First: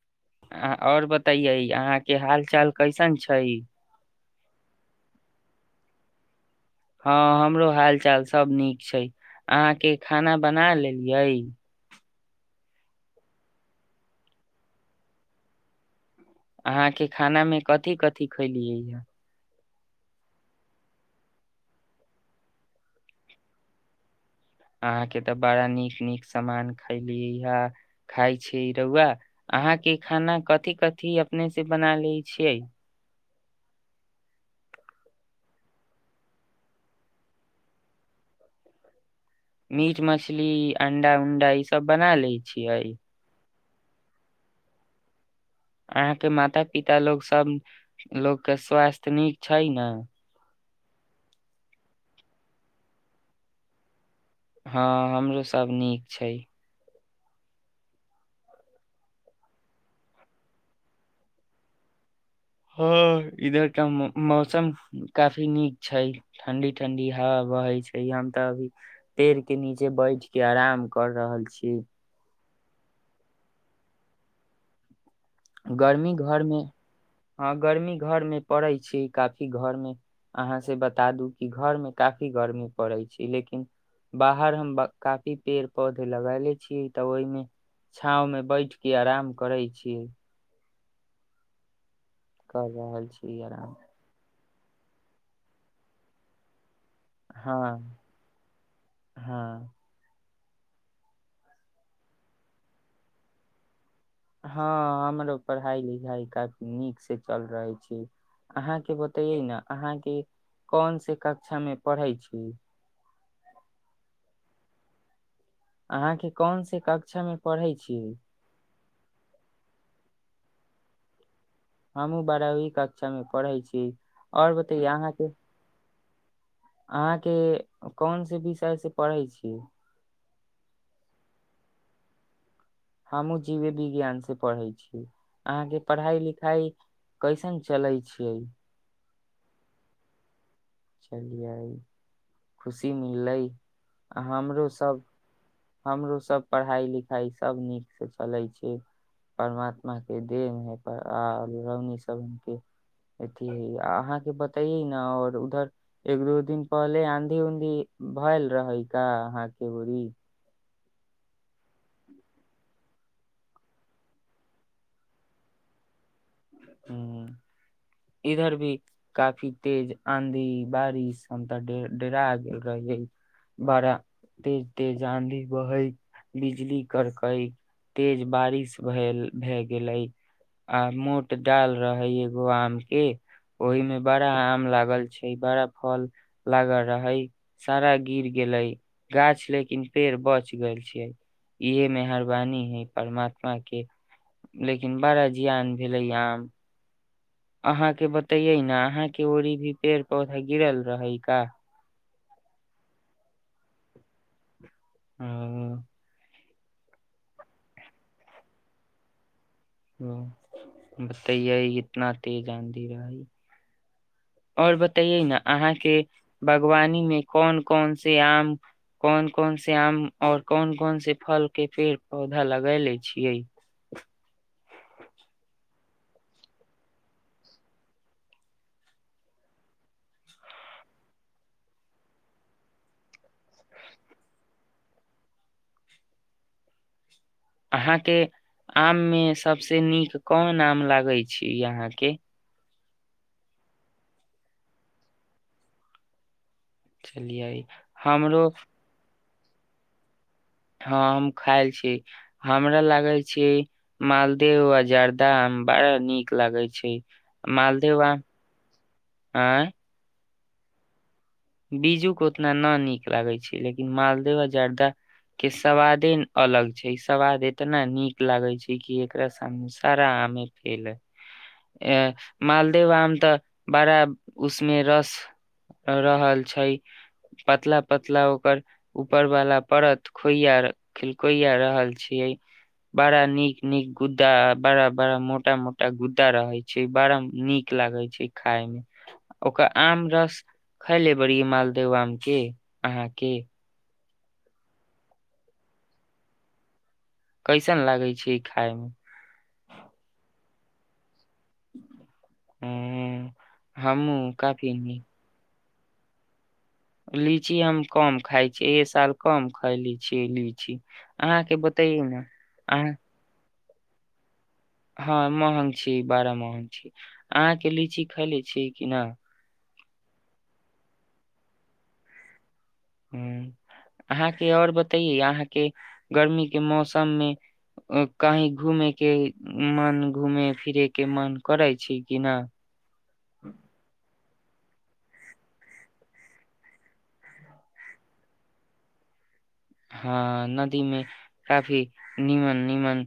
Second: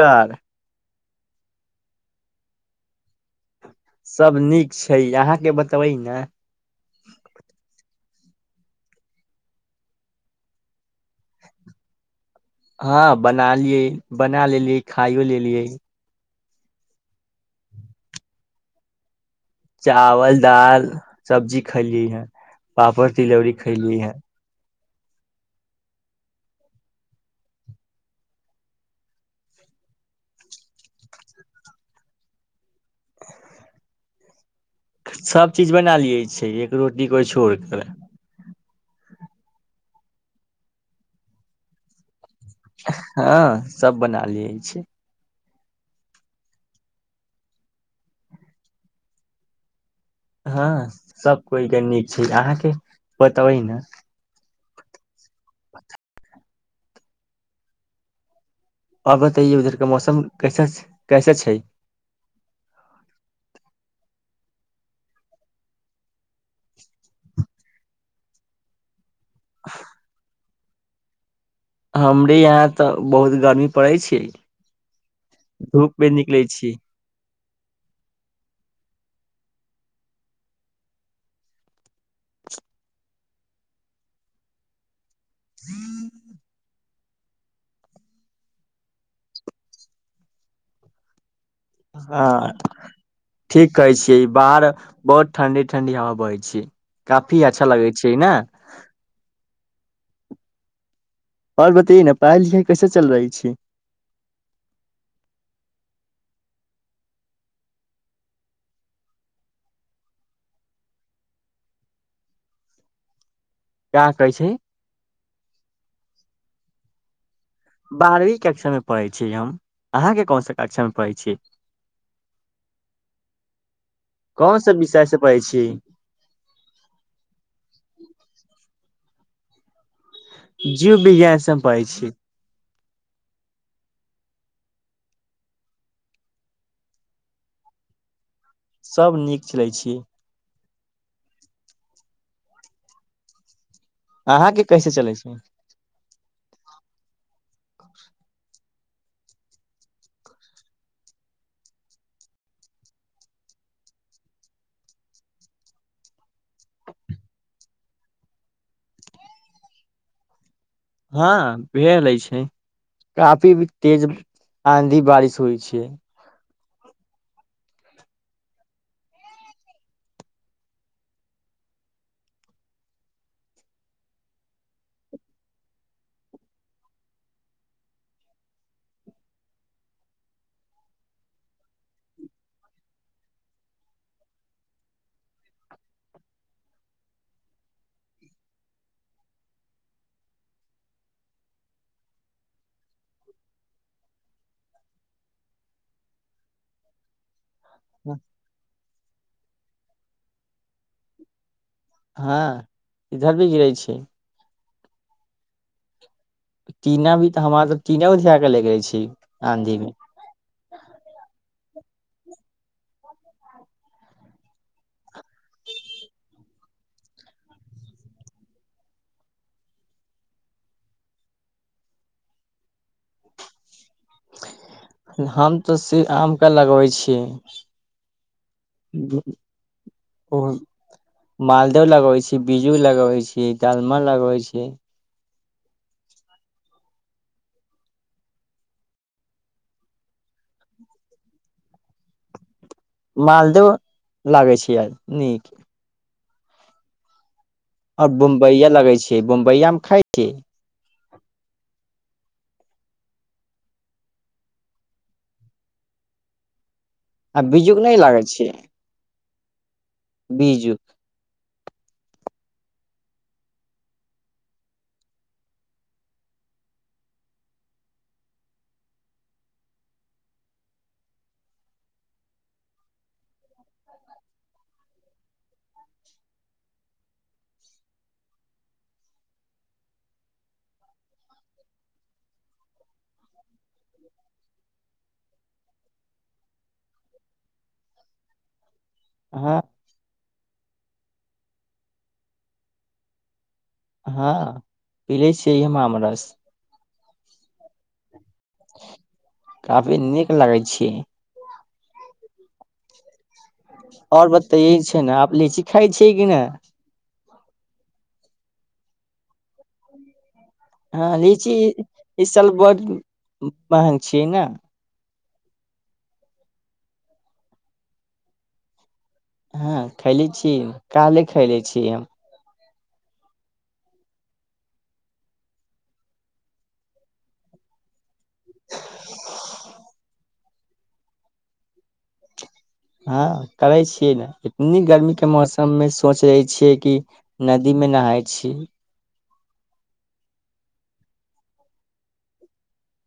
sir अ आओर बताइयै अहाँ के हाल चाल कैसन छै सब नीक छै अहाँके बतेबै न हँ हमरो हाल चाल सभ नीक छै अहाँके खाना बना लेलियै हँ बनलियै बना लेलियै खाइयो लेलियै अहाँके खानामे कथि कथी खलियै चावल दाल सब्जी खैली ह पापड़ तिलौरी खैली ह अहाँके तऽ बड़ा नीक नीक सामान खलियै हे खााय छी रौआ अहाँके खाना कथि कथि अपने सँ बना लै छियै सभ चीज बना लिये छिये एक रोटी को छोड़ कर मीट मछली अंडा उंडा ई सब बना ले छियै हँ सब बना लिये छी अहाँके माता पिता लोग सब लोग कऽ स्वास्थ नीक छै न हँ सब कोइ के नीक छै अहाँके बताबै न हँ हमरो सब नीक छै आओर बतइयो उधरके मौसम कैसा छै कैसा छै हँ इधर तऽ मौसम काफी नीक छै ठण्डी ठंडी हवा बहै छै हम तऽ अभी पेड़ के नीचे बैठ गेल के आराम कर रहल छी हमरे यहाँ तऽ बहुत गर्मी पड़ै छिये गर्मी घरमे हँ गर्मी घरमे पड़ै छी काफी घर मे अहाँ से बता दू की घर मे काफी गर्मी पड़ै लेकिन बाहर हम काफी पेड़ पौधे लगेले छीियै तऽ ओहिमे छाव में बैठ के आराम करे छियै हँ कर रहल छी ठीक आराम कहै छियै बाहर बहुत ठंडी ठंडी हवा बहै छै काफी हँ अच्छा लगै छै ने हँ आओर बतैयए ने पढ़ाइ लिखाइ कैसे चल रहै छी हँ हमरो पढ़ाइ लिखाइ काफी नीक से चल रहले छी अहाँके बतैयै ने अहाँके कोन से कक्षामे पढ़ै छी क्या कहै छै अहाँके कोनसे कक्षा मे पढ़ै छी बारहवीं कक्षमे पढ़ै छीिय हम अहाँके कोनस कक्षा मे पढ़ै छियै हमहूँ बारहवी कक्षामे पढ़ै छी आओर कोन सा बतैयए विषय से अहाँके पढ़ै छी अहाँके कोन से विषयसे पढ़ै छी जीव विज्ञान सँ पैढ़ छी हमहूँ जीव विज्ञान से पढ़ै छीियै अहाँके पढ़ाइ लिखाइ कैसन चलै छियै सभ नीक खेलै छी चलिय खुशी मिललय आ अहाँके हमरो कैसे सब चलै छै हमरो सब पढ़ाई लिख खइ [inaudible] सब नीकसँ चलै छै परमात्मा के देव है आ लौनी सब के अथी है अहाँके बतैये न और उधर एक दू दिन पहले आँधी उऊधी भेलएल रहै का अहाँके बड़ी हँ भै छै काफी तेज आंधी बारिश होइ छै इधर भी काफी तेज आंधी बारिश हम त डरा गेल रही बड़ा तेज तेज आंधी बहैत बिजली करकई तेज बारिश भेल भए गेलै आ मो डाल रहे एगो आम के ओहि में बड़ा आम लागल छै बड़ा फल लागल रहे सारा गिर गेले गाछ लेकिन पेड़ बच गेल छै इहे मेहरबानी है परमात्मा के लेकिन बड़ा जियान भेल ध्यान अहाँके बतैयै ने अहाँके ओरी भी पेड़ त गीरल रहइ का हँ इधर भी गिरै छी ओ टीना भी तऽ हमरा तऽ टीना उ धिया क लैके रहे छी आंधी मे ह बतैए इतना तेज आद रह ह आओर बतये ने अहाँके बागवानी मे कोन कोन से आम कोन कोन से आम आऔर कोन कोन से फल के पेड़ पौधा लग ले छियै हम आम के लगै छी मालदह लगै छी बिजू लगबै छी मलमल लगबै छी अहाँके आममे सभसँ नीक कोन आम लागै छी अहाँके मालद लागै छैियै नीक खेलिए आओर बम्बइया लगै छै बमबया आम खाइ छी ह हम खाायल छी हमरा लागे छी मालदेह आ जर्दा बड़ा नीक लागे छै आ बीजुक नहि लागै छै आँ बीजु बीजू के उतना न नीक लागे छै लेकिन मालदेव आ जार्दा के सवादे अलग छै सवाद इतना नीक लागै छै कि एकरा सामने सारा आमे फेलै अ मालदेव आम तऽ बड़ा उसमे रस रहल छै पतला पतला ओकर ऊपर वाला परत खोइय खोइया रहल छियै बड़ा नीक नीक गुद्दा बड़ा बड़ा मोटा मोट एकटा गुद्दा रहै छै छै बड़ा नीक लागै छै खााय मे हँ ओकर आम रस खाई लेब बड़ मालदह आम के अहाँ के हँ पिले छियै हमरस कैसन लागै छै ई खायमे क [inaudible] ह आर बताताय छै ने आ लीच खाइ छियै कि नहि लीची हम कम खाय छीे ए साल कम खायले छीये लीची हँ लीची अहाँके बतैयै ने किशन भग अहाँ मंहग छियै ने हँ महग छी बड़ा महग छी अहाँ के लीची खैले छी कि न हँ खैले छीय काले खैले छीय हम ह अहाँके आओर बतैए अहाँके गर्मी के मौसममे कही घूमे के मन घूमे फिरेके मन करै छी कि नहि हँ करै छियै ने इतनी गर्मी के मौसम मे सोच रहे छियै कि नदी मे नहााय छीिय हँ नदी मे काफी नीमन नीमन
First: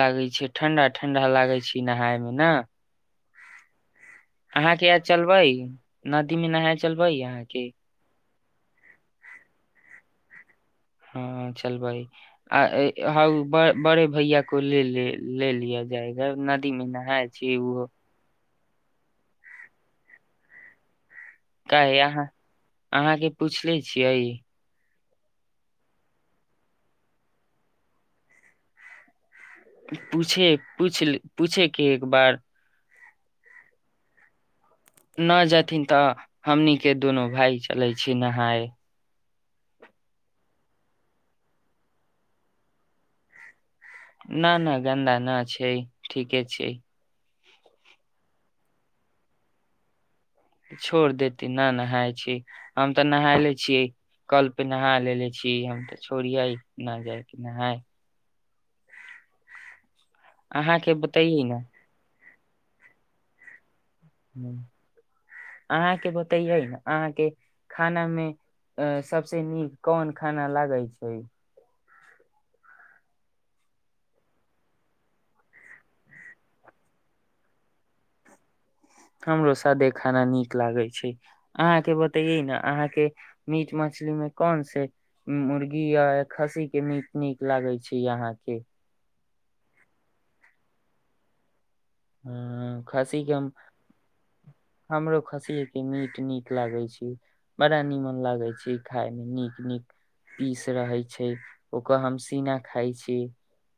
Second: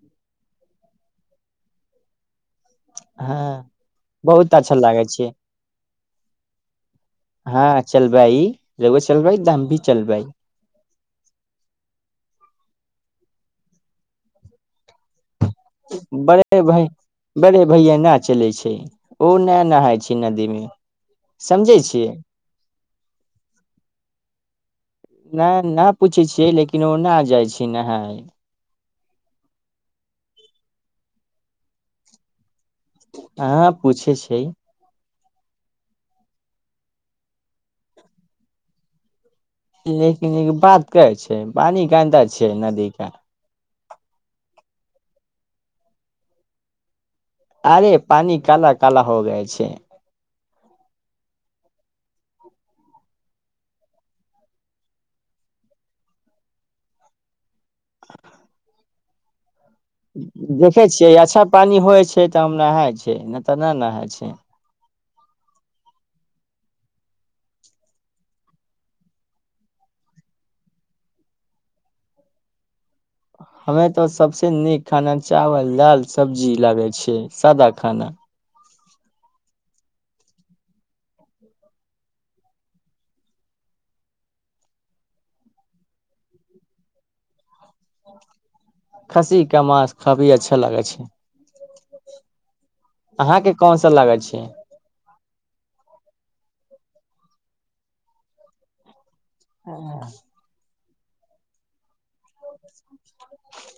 लागै छै ठंडा ठंडा लागै छै नहाायमे ने हँ बहुत अच्छा अहाँके आ लागे छै चलबै नदीमे नहाय चलबै अहाँके रगो चलबै दाम भी चलबै हँ चल भइ आ हा बड़े भैया को ले लेल ले लिया जायगा बड़े नदीमे भाय नहाय छै बड़े ओ भैया न चलै ओ न नहााय छै नदी मे क समझै छियै अहाँ अहाँके पूछले छियै नहि नहि पूछै छियै लेकिन ओ नहि जाइ छै नहाय पूछे पूछ पूछे कि एक बार हँ पूछ छै न जेथिन तऽ हमनीके दुनू भाय चलै छी नहाय लेकिनिन बात करै छै पानि कन्दा छै नदीे न नहि गान द नहि छै ठीके छै अरे पान काल काल हो गाय छै छोड़ देतीे न नहााय छी हम तऽ नहााय ले छियै कल पे नहा लेे छी हम तऽ छोड़िये न जाय नहाय देखे अहाँके छियै बतैयै अच्छा न पानी होइ छै छै त नहााय छै न तऽ न नहााय ह्म अहाँके बतैयै ने अहाँके खाना मे अ सभस नीक कोन खाना लागै छै हमे तऽ सबसे नीक खाना चावल दाल सब्जी लागै छै सादा खाना हमरो सादे खाना नीक लागे छै अहाँ के बतेये ने अहा के मीट मछली मे कोन से मुर्गी या खस्सी के मीट नीक लागै छै यहाँ के खसी क मास काफी अच्छा लागे छै ह खसी कम अहाँके कोन सा लागै छै हमरो खसी मीट नट लागै छी बड़ा निमन लागे छी खाय नीक नीक पीस रहै छै ओकर हम पसीना खााय छी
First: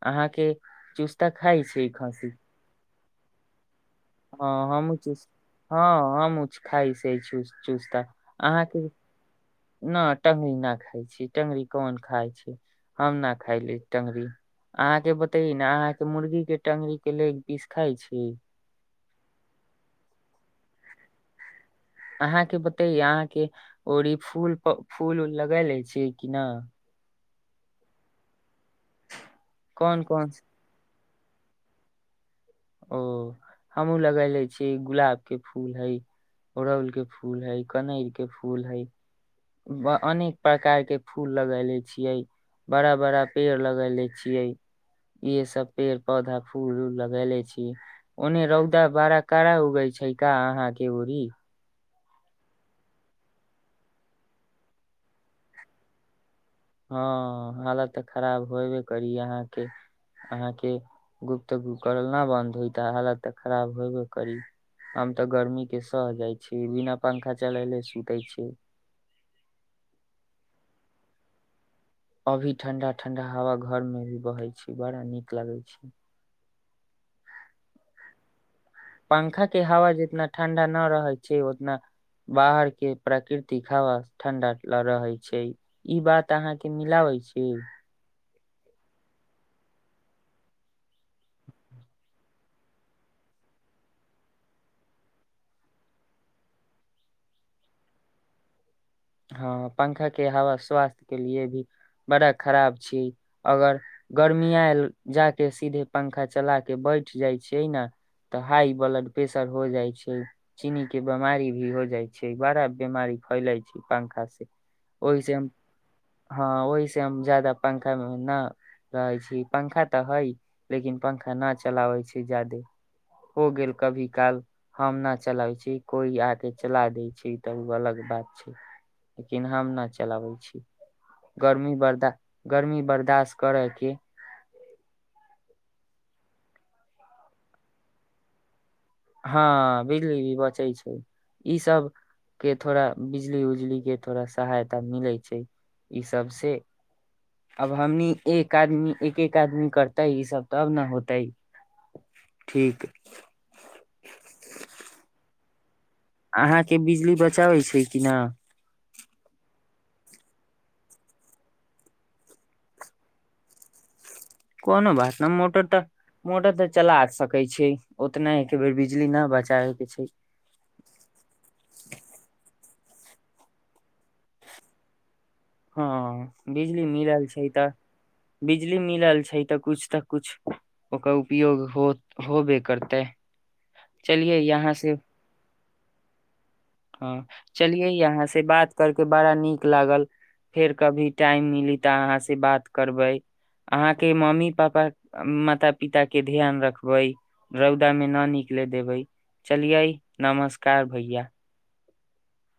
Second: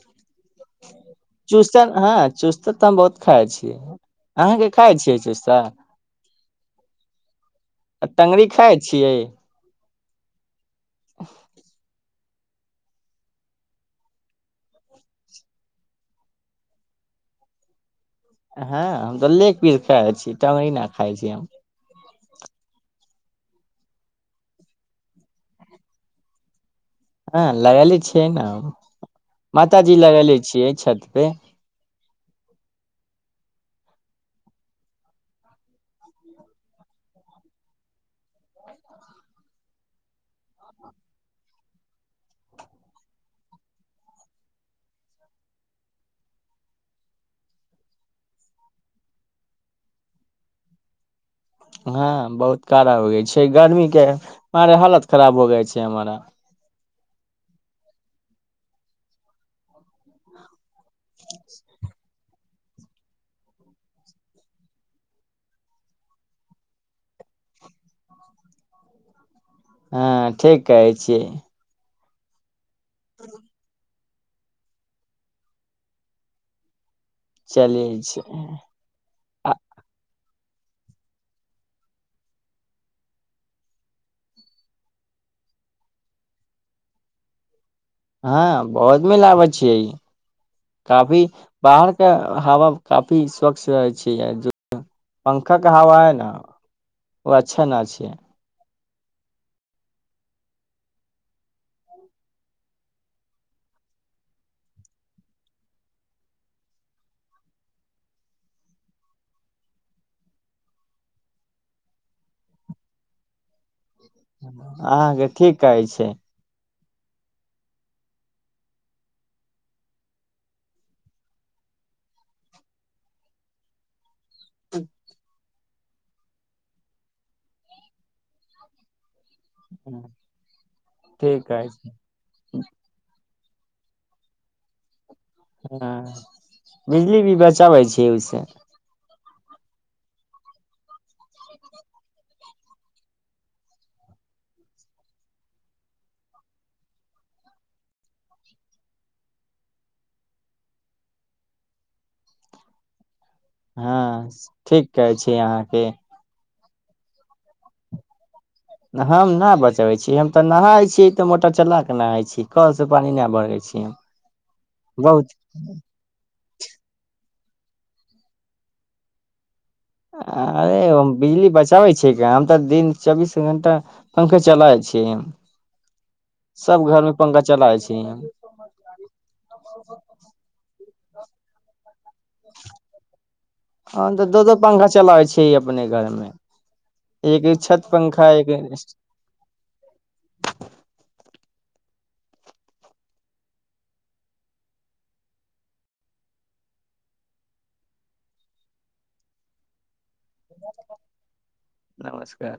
अहाँ के चुस्ता खाइ चूसा छै हँ खसी चूसा तऽ हम बहुत खाइ छियै हँ अहाँके खाइ हमू च छियै चूसा हँ हम खाइ से चुस्ता आ टंगरी खाइ अहाँके छियै नहि टगरी नहि खाइ छी ट्गरी कोन खाइ छी हम न खायले टंगरी अहाँ के बतेय न अहाँ के मुर्गी के टंगरी के ले एक पीस खाई छी हँ त्लेके पीस खाइ छी टंगैना खाइ छी हम अहाँके बतैए अहाँके र ई फूल फूल उल लग ले छियै कि न हँ लगली छै ने माताजी कोन कोन लगेले छियै छथि से ओ हमहूँ लगले छीियै गुलाब के फूल हे अड़ौल के फूल हे कनर के फूल हे अनेक प्रकार के फूल लगैले छियै बड़ा बड़ा पेड़ लगैले छियै इहे सब पेड़ पौधा फूल उल लगले छीिय ओन्ने रौदा बड़ा कड़ा उगै छै का अहाँ के ओड़ी हँ बहुत कड़ा हो गई छै गरमी के मर हालत खराब हो गा छै हमरा हँ हालत तऽ खराब होबे करी अहाँके अहाँके गुप्त गुप करल नहि बन्द होइ तऽ हालत तऽ खराब होेबे करी आ तऽ गर्मी के सह जाइ छी बिना पंखा चलेले सुते छै हँ ठीक कहै छियै अभी ठंडा ठंडा हवा घर मे भी बहै छी बड़ा नीक लगै छी चलिय छै पंखा के हवा जितना ठंडा न रहे छै उतना बाहर के प्रकृतिक हवा ठंडा रहे छै ई बात अहाँ के मिलाबे छी हँ बहुत मिलाबै छियै काफी बाहर के हवा काफी स्वच्छ रहै छै पंखा के हवा है ने ओ अच्छा न छै हँ पंखा के हवा स्वास्थ्य के लिए भी बड़ा खराब छी अगर गर्मिया जा केे सीधे पंखा चला के बैठ जाइ छियै ने तऽ हाई ब्लड प्रेशर हो जाइ छै चीनी के बीमारी भी हो जाइ छै बड़ा बीमारी फैलैत छै पंखा ओहि अहाँके से ठीक कहै छै हँ ओहि हम जदाा पंखा मे न रहै छी पंखा तऽ हइ लेकिन पंखा न चलाबै छै ज्यादे हो गेल कभी क हम न चलाब छै कोई आके चला दे छै तब ओ अलग बात [unintelligible] लेकिन हम न चलाबै छी ठीक गर्मी अछि बर्दा गर्मी बर्दास्त करैके हँ बिजली भी बचाबै छी ओहिसँ हँ बिजली भी बचै छै ईसभके थोड़ा बिजली उजली के थोड़ा सहायता मिलै छै ईसभसँ आब हमनी एक आदमी एक एक आदमी करतै ईसभ तब ने होतै ठीक हँ ठीक कहै छी अहाँके अहाँके बिजली बचाबै छै कि न हम नहि बचबै छी हम तऽ नहााय छीियै तऽ मोटर चला कऽ नहााय छी कलसँ पानि नहि भरै छी हम कोनो बात बहुत नहि मोटर तऽ मोटर तऽ चला आ सकै कहै छै उतना एक बेर बिजली न बचा अरे ओ बिजली बचाबै छिय क हम तऽ दिन चौबीस घंटा पंखे चलाय छि हँ बिजली मिलल छै तऽ चलाबै छियै हम बिजली मिलल छै तऽ किछु तऽ किछु ओकर उपयोग होयत होब करतै हम तऽ चलिए दो दो यहाँ पंखा से चलाबै छियै अपने घरमे हँ चलिये यहाँ से एक बात करके बड़ा नीक लागल फेर कभी टाइम मिली प ता अहाँ से बात करबे अहाँ के मम्मी पापा माता पिता के ध्यान रखबे रौदा मे ना निकले देबे चलिये नमस्कार भैया नमस्कार